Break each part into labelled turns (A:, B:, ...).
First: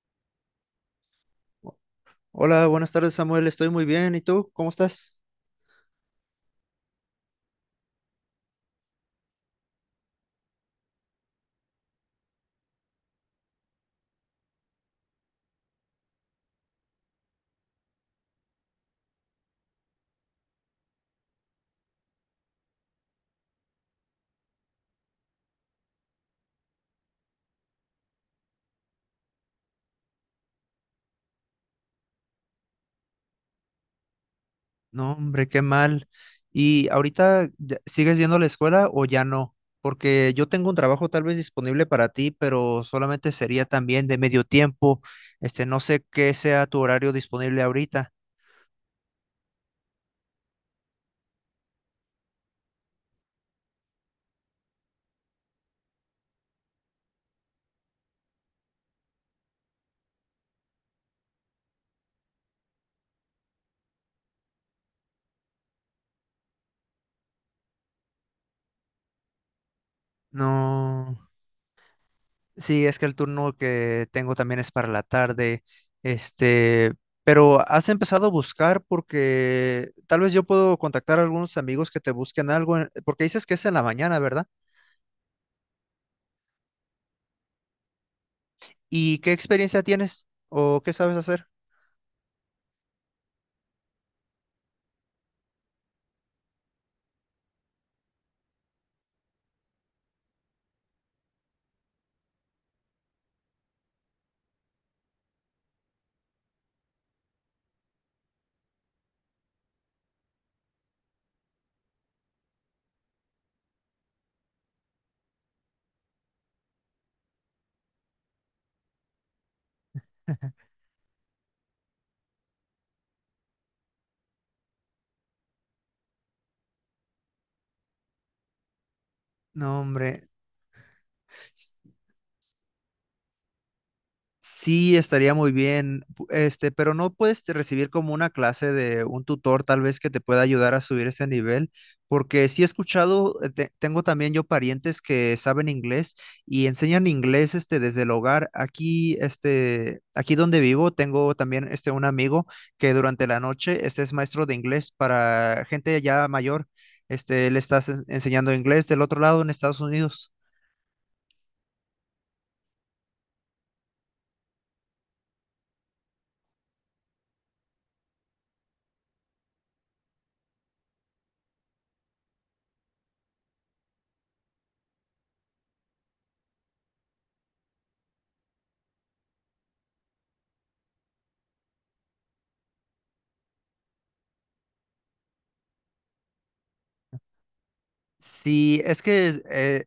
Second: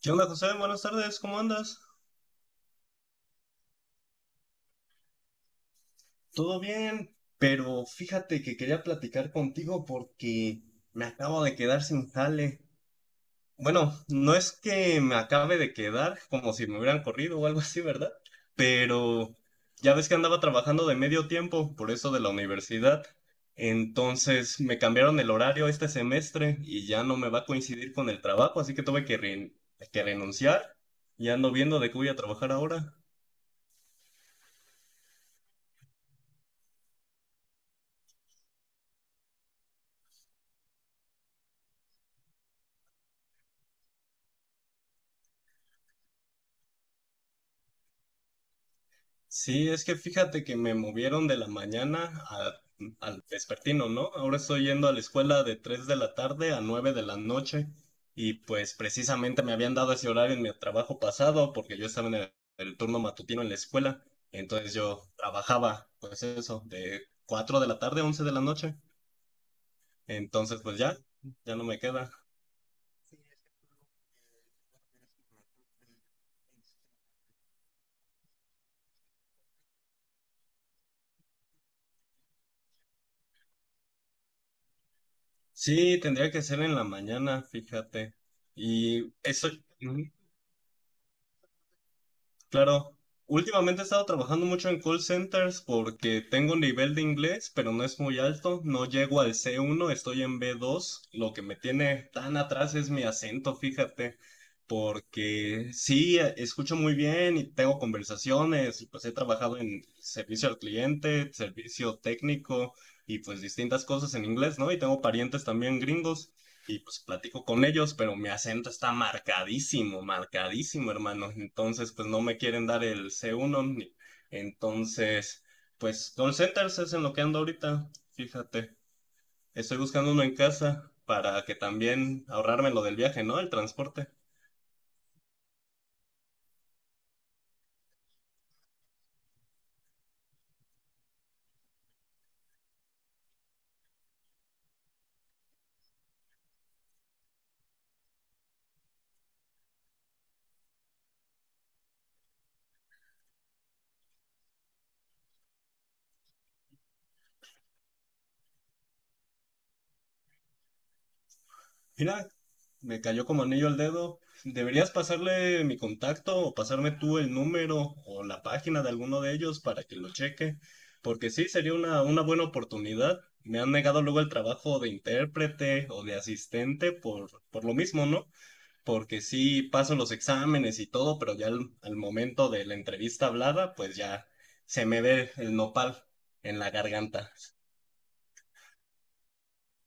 A: ¿Qué onda, José? Buenas tardes, ¿cómo andas?
B: Hola, buenas tardes, Samuel, estoy muy bien. ¿Y tú? ¿Cómo estás?
A: Todo bien, pero fíjate que quería platicar contigo porque me acabo de quedar sin jale. Bueno, no es que me acabe de quedar como si me hubieran corrido o algo así, ¿verdad? Pero ya ves que andaba trabajando de medio tiempo por eso de la universidad. Entonces me cambiaron el horario este semestre y ya no me va a coincidir con el trabajo, así que tuve que renunciar y ando viendo de qué voy a trabajar ahora.
B: No, hombre, qué mal. ¿Y ahorita sigues yendo a la escuela o ya no? Porque yo tengo un trabajo tal vez disponible para ti, pero solamente sería también de medio tiempo. No sé qué sea tu horario disponible ahorita.
A: Sí, es que fíjate que me movieron de la mañana al vespertino, ¿no? Ahora estoy yendo a la escuela de 3 de la tarde a 9 de la noche y pues precisamente me habían dado ese horario en mi trabajo pasado porque yo estaba en el turno matutino en la escuela, entonces yo trabajaba pues eso, de 4 de la tarde a 11 de la noche, entonces pues ya,
B: No,
A: ya no me queda.
B: sí, es que el turno que tengo también es para la tarde. Este, pero has empezado a buscar porque tal vez yo puedo contactar a algunos amigos que te busquen algo, porque dices que es en la mañana, ¿verdad?
A: Sí, tendría que ser en la mañana, fíjate. Y
B: ¿Y qué
A: eso,
B: experiencia
A: mm,
B: tienes o qué sabes hacer?
A: claro, últimamente he estado trabajando mucho en call centers porque tengo un nivel de inglés, pero no es muy alto. No llego al C1, estoy en B2. Lo que me tiene tan atrás es mi acento, fíjate, porque sí, escucho muy bien y tengo conversaciones. Y pues he trabajado en servicio al cliente, servicio técnico y pues distintas cosas en inglés, ¿no? Y tengo parientes también gringos y pues platico con ellos, pero mi acento está marcadísimo, marcadísimo, hermano. Entonces, pues no me quieren dar el C1. Entonces, pues call centers es en lo que ando ahorita, fíjate. Estoy
B: No,
A: buscando uno
B: hombre.
A: en casa para que también ahorrarme lo del viaje, ¿no? El transporte.
B: Sí, estaría muy bien, pero no puedes recibir como una clase de un tutor tal vez que te pueda ayudar a subir ese nivel, porque sí he escuchado, tengo también yo parientes que saben inglés y enseñan inglés desde el hogar. Aquí donde vivo tengo también un amigo que durante la noche es maestro de inglés para gente ya mayor. Le estás enseñando inglés del otro lado en Estados Unidos.
A: Mira, me cayó como anillo al dedo. Deberías pasarle mi contacto o pasarme tú el número o la página de alguno de ellos para que lo cheque, porque sí, sería una buena oportunidad. Me han negado luego el trabajo de intérprete o de asistente por lo mismo, ¿no? Porque sí paso los exámenes y todo, pero ya al momento de la entrevista hablada, pues ya se me ve el nopal en la garganta.
B: Sí, es que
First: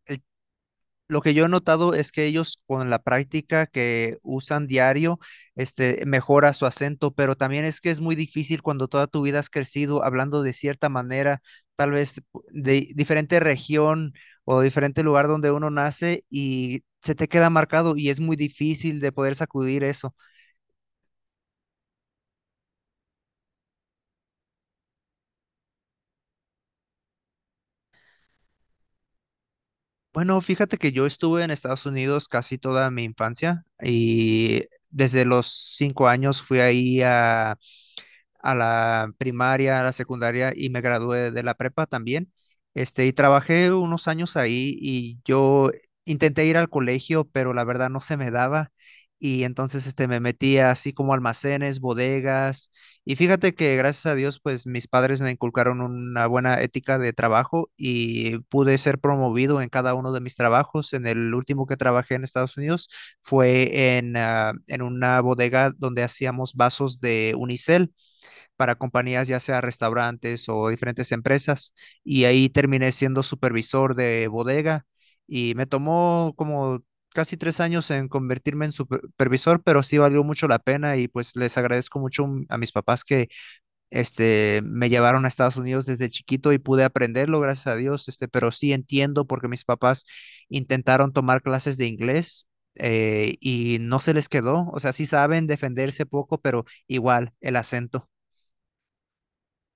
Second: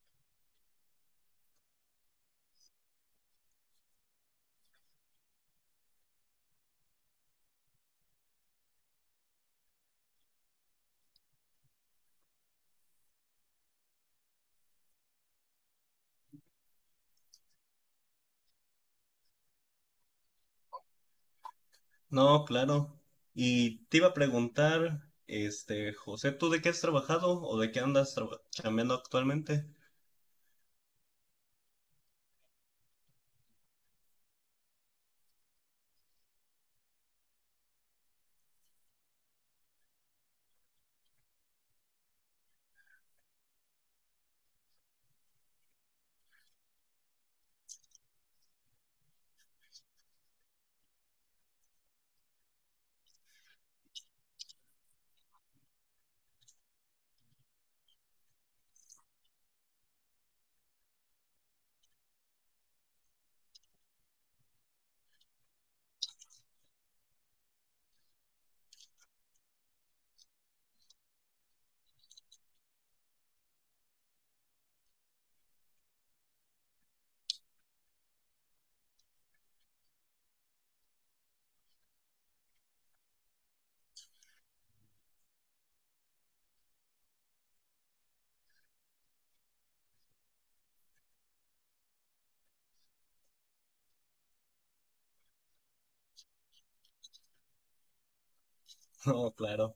B: lo que yo he notado es que ellos con la práctica que usan diario, mejora su acento, pero también es que es muy difícil cuando toda tu vida has crecido hablando de cierta manera, tal vez de diferente región o diferente lugar donde uno nace y se te queda marcado y es muy difícil de poder sacudir eso.
A: No, claro. Y te iba a preguntar, este, José, ¿tú de qué has trabajado o de qué andas chambeando actualmente?
B: Bueno, fíjate que yo estuve en Estados Unidos casi toda mi infancia y desde los 5 años fui ahí a la primaria, a la secundaria y me gradué de la prepa también. Y trabajé unos años ahí y yo intenté ir al colegio, pero la verdad no se me daba. Y entonces me metía así como almacenes, bodegas. Y fíjate que gracias a Dios, pues mis padres me inculcaron una buena ética de trabajo y pude ser promovido en cada uno de mis trabajos. En el último que trabajé en Estados Unidos fue en una bodega donde hacíamos vasos de unicel para compañías, ya sea restaurantes o diferentes empresas, y ahí terminé siendo supervisor de bodega y me tomó como casi 3 años en convertirme en supervisor, pero sí valió mucho la pena y pues les agradezco mucho a mis papás que me llevaron a Estados Unidos desde chiquito y pude aprenderlo, gracias a Dios, pero sí entiendo porque mis papás intentaron tomar clases de inglés. Y no se les quedó, o sea, sí saben defenderse poco, pero igual el acento.
A: No, claro.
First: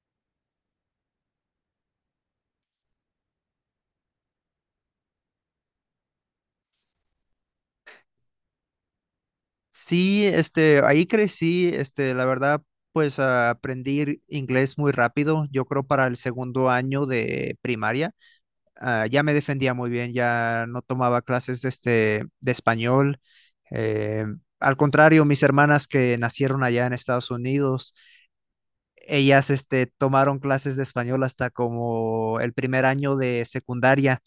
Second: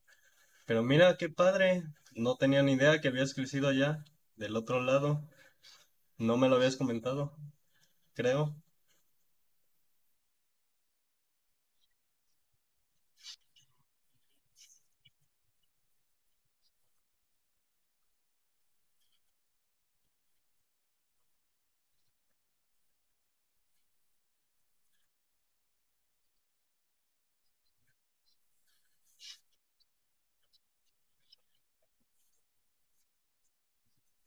A: Pero mira, qué padre. No tenía ni idea que habías crecido allá, del otro lado. No me lo habías comentado, creo.
B: Sí, ahí crecí, la verdad, pues aprendí inglés muy rápido. Yo creo para el segundo año de primaria, ya me defendía muy bien, ya no tomaba clases de español. Eh, al contrario, mis hermanas que nacieron allá en Estados Unidos, ellas, tomaron clases de español hasta como el primer año de secundaria.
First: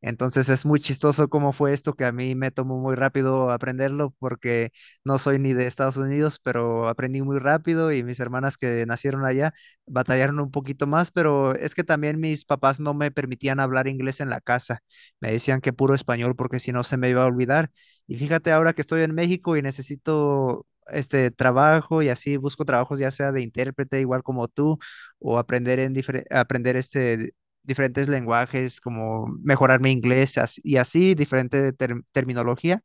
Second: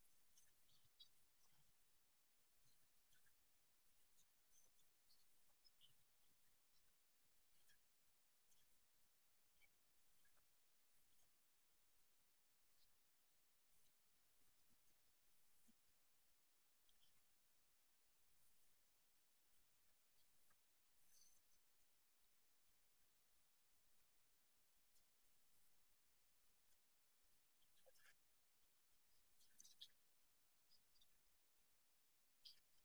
B: Entonces es muy chistoso cómo fue esto que a mí me tomó muy rápido aprenderlo porque no soy ni de Estados Unidos, pero aprendí muy rápido y mis hermanas que nacieron allá batallaron un poquito más, pero es que también mis papás no me permitían hablar inglés en la casa. Me decían que puro español porque si no se me iba a olvidar. Y fíjate ahora que estoy en México y necesito este trabajo y así busco trabajos ya sea de intérprete igual como tú o aprender aprender diferentes lenguajes, como mejorar mi inglés y así, diferente terminología.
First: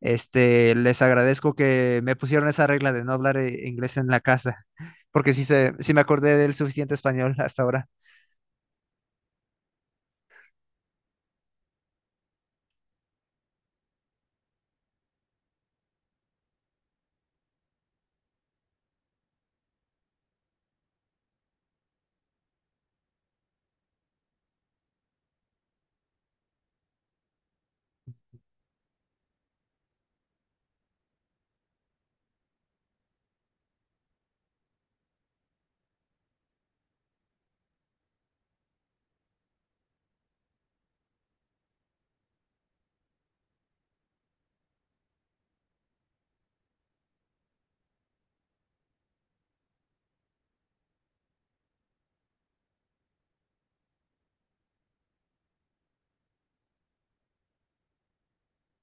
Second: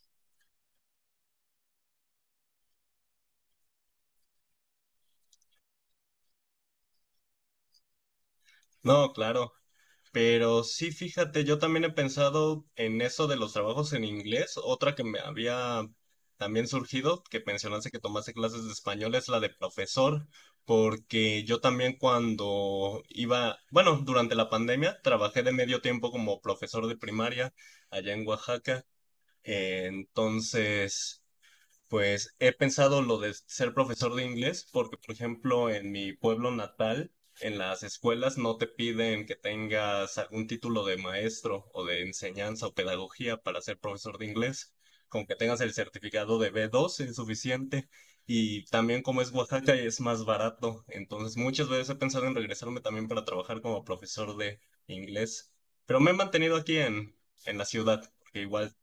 B: Les agradezco que me pusieron esa regla de no hablar inglés en la casa, porque sí, sí me acordé del suficiente español hasta ahora.
A: No, claro. Pero sí, fíjate, yo también he pensado en eso de los trabajos en inglés. Otra que me había también surgido, que mencionaste que tomaste clases de español, es la de profesor, porque yo también cuando iba, bueno, durante la pandemia trabajé de medio tiempo como profesor de primaria allá en Oaxaca. Entonces pues he pensado lo de ser profesor de inglés, porque por ejemplo en mi pueblo natal, en las escuelas no te piden que tengas algún título de maestro o de enseñanza o pedagogía para ser profesor de inglés. Con que tengas el certificado de B2 es suficiente. Y también como es Oaxaca es más barato. Entonces muchas veces he pensado en regresarme también para trabajar como profesor de inglés. Pero me he mantenido aquí en la ciudad, porque igual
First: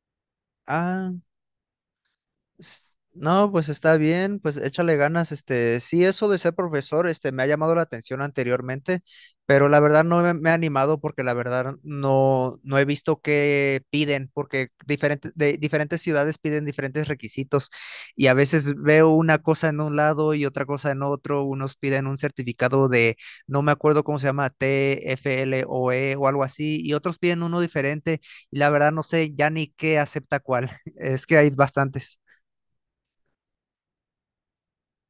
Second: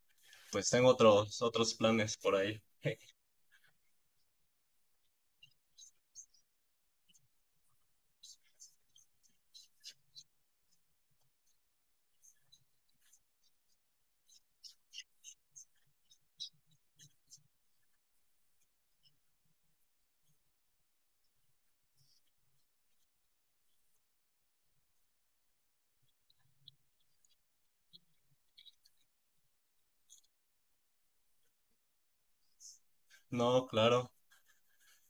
A: pues tengo
B: Ah.
A: otros planes por ahí.
B: S- No, pues está bien, pues échale ganas, sí, eso de ser profesor, me ha llamado la atención anteriormente, pero la verdad no me he animado porque la verdad no, no he visto qué piden, porque de diferentes ciudades piden diferentes requisitos y a veces veo una cosa en un lado y otra cosa en otro, unos piden un certificado de, no me acuerdo cómo se llama, TFLOE o algo así, y otros piden uno diferente y la verdad no sé ya ni qué acepta cuál, es que hay bastantes.
A: No, claro.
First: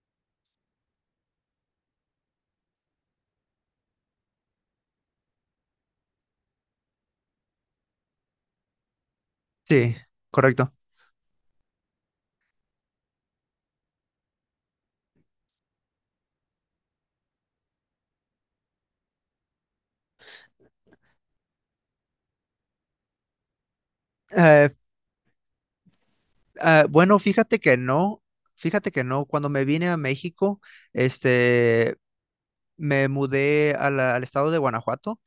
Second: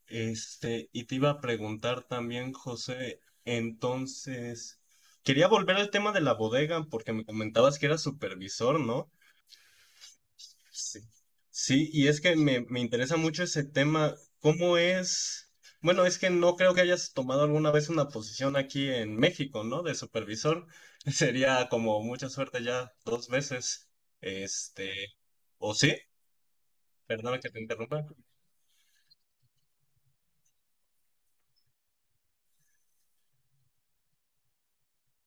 A: Este, y te iba a preguntar también, José, entonces, quería volver al tema de la bodega porque me comentabas que eras supervisor, ¿no?
B: Sí, correcto.
A: Sí. Sí, y es que me interesa mucho ese tema. ¿Cómo es? Bueno, es que no creo que hayas tomado alguna vez una posición aquí en México, ¿no? De supervisor. Sería como mucha suerte ya dos veces.
B: Eh,
A: Este, ¿o sí?
B: bueno,
A: Perdona que
B: fíjate
A: te
B: que
A: interrumpa.
B: no, fíjate que no. Cuando me vine a México, este, me mudé a al estado de Guanajuato.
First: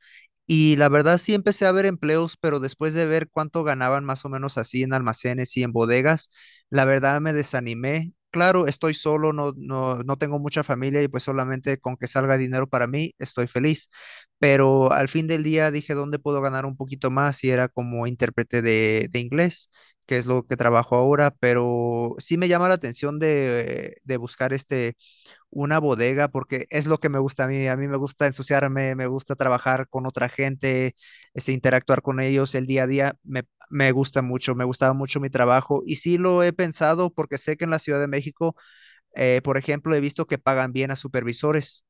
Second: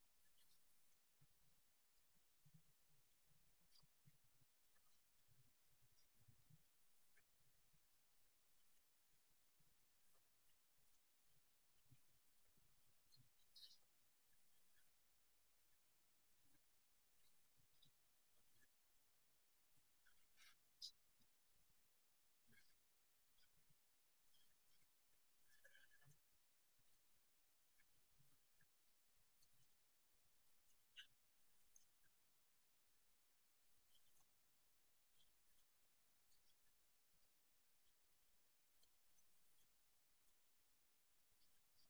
B: Y la verdad sí empecé a ver empleos, pero después de ver cuánto ganaban más o menos así en almacenes y en bodegas, la verdad me desanimé. Claro, estoy solo, no, no, no tengo mucha familia y pues solamente con que salga dinero para mí estoy feliz. Pero al fin del día dije, ¿dónde puedo ganar un poquito más? Y era como intérprete de inglés, que es lo que trabajo ahora, pero sí me llama la atención de buscar una bodega porque es lo que me gusta a mí. A mí me gusta ensuciarme, me gusta trabajar con otra gente, interactuar con ellos el día a día. Me gusta mucho, me gustaba mucho mi trabajo y sí lo he pensado porque sé que en la Ciudad de México, por ejemplo, he visto que pagan bien a supervisores.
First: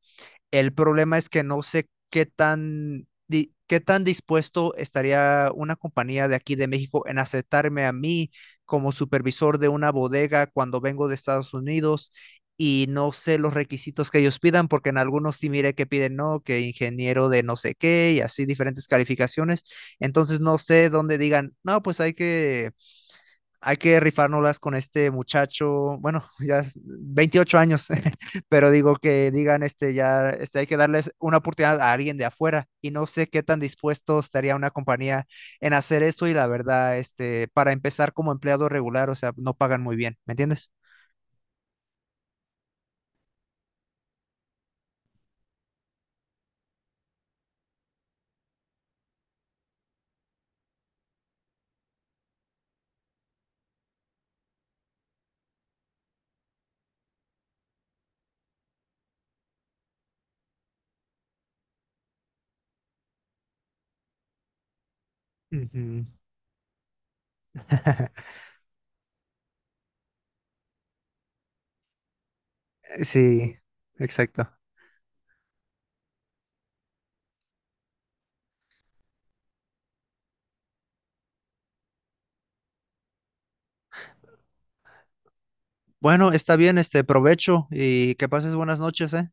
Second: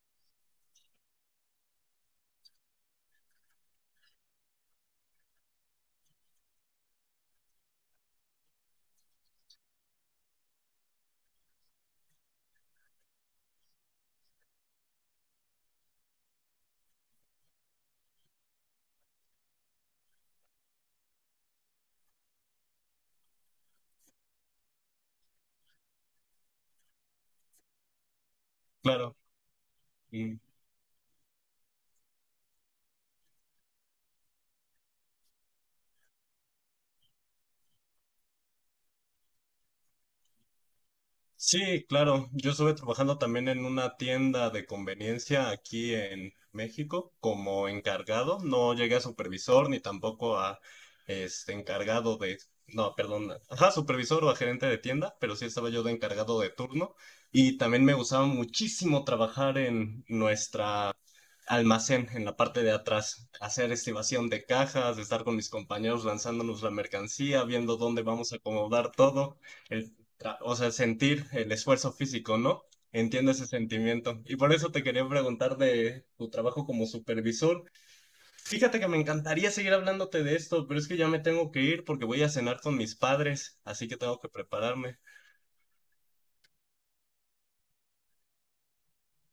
B: El problema es que no sé qué tan dispuesto estaría una compañía de aquí de México en aceptarme a mí como supervisor de una bodega cuando vengo de Estados Unidos y no sé los requisitos que ellos pidan, porque en algunos sí mire que piden, no, que ingeniero de no sé qué y así diferentes calificaciones. Entonces no sé dónde digan, no, pues hay que rifárnoslas con este muchacho, bueno, ya es 28 años, pero digo
A: Claro.
B: que digan, ya,
A: Mm.
B: hay que darles una oportunidad a alguien de afuera y no sé qué tan dispuesto estaría una compañía en hacer eso y la verdad, para empezar como empleado regular, o sea, no pagan muy bien, ¿me entiendes?
A: Sí, claro. Yo estuve trabajando también en una tienda de conveniencia aquí en México como encargado. No llegué a supervisor ni tampoco a este encargado de, no, perdón, ajá, supervisor o a gerente de tienda, pero sí estaba yo de encargado de turno y también me gustaba muchísimo trabajar en nuestra almacén en la parte de atrás, hacer estibación de cajas, estar con mis
B: Ujú.
A: compañeros lanzándonos la mercancía, viendo dónde vamos a acomodar todo, o sea, sentir el esfuerzo físico, ¿no? Entiendo ese
B: Sí,
A: sentimiento. Y
B: exacto.
A: por eso te quería preguntar de tu trabajo como supervisor. Fíjate que me encantaría seguir hablándote de esto, pero es que ya me tengo que ir porque voy a cenar con mis padres, así que tengo que prepararme.
B: Bueno, está bien, provecho y que pases buenas noches, ¿eh?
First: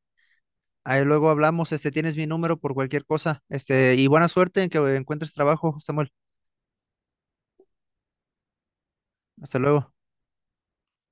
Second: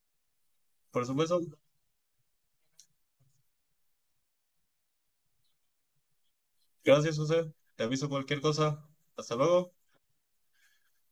B: Ahí
A: Por
B: luego
A: supuesto,
B: hablamos, tienes mi número por cualquier cosa, y buena suerte en que encuentres trabajo, Samuel.
A: gracias, José. Te aviso cualquier cosa. Hasta
B: Hasta
A: luego.
B: luego.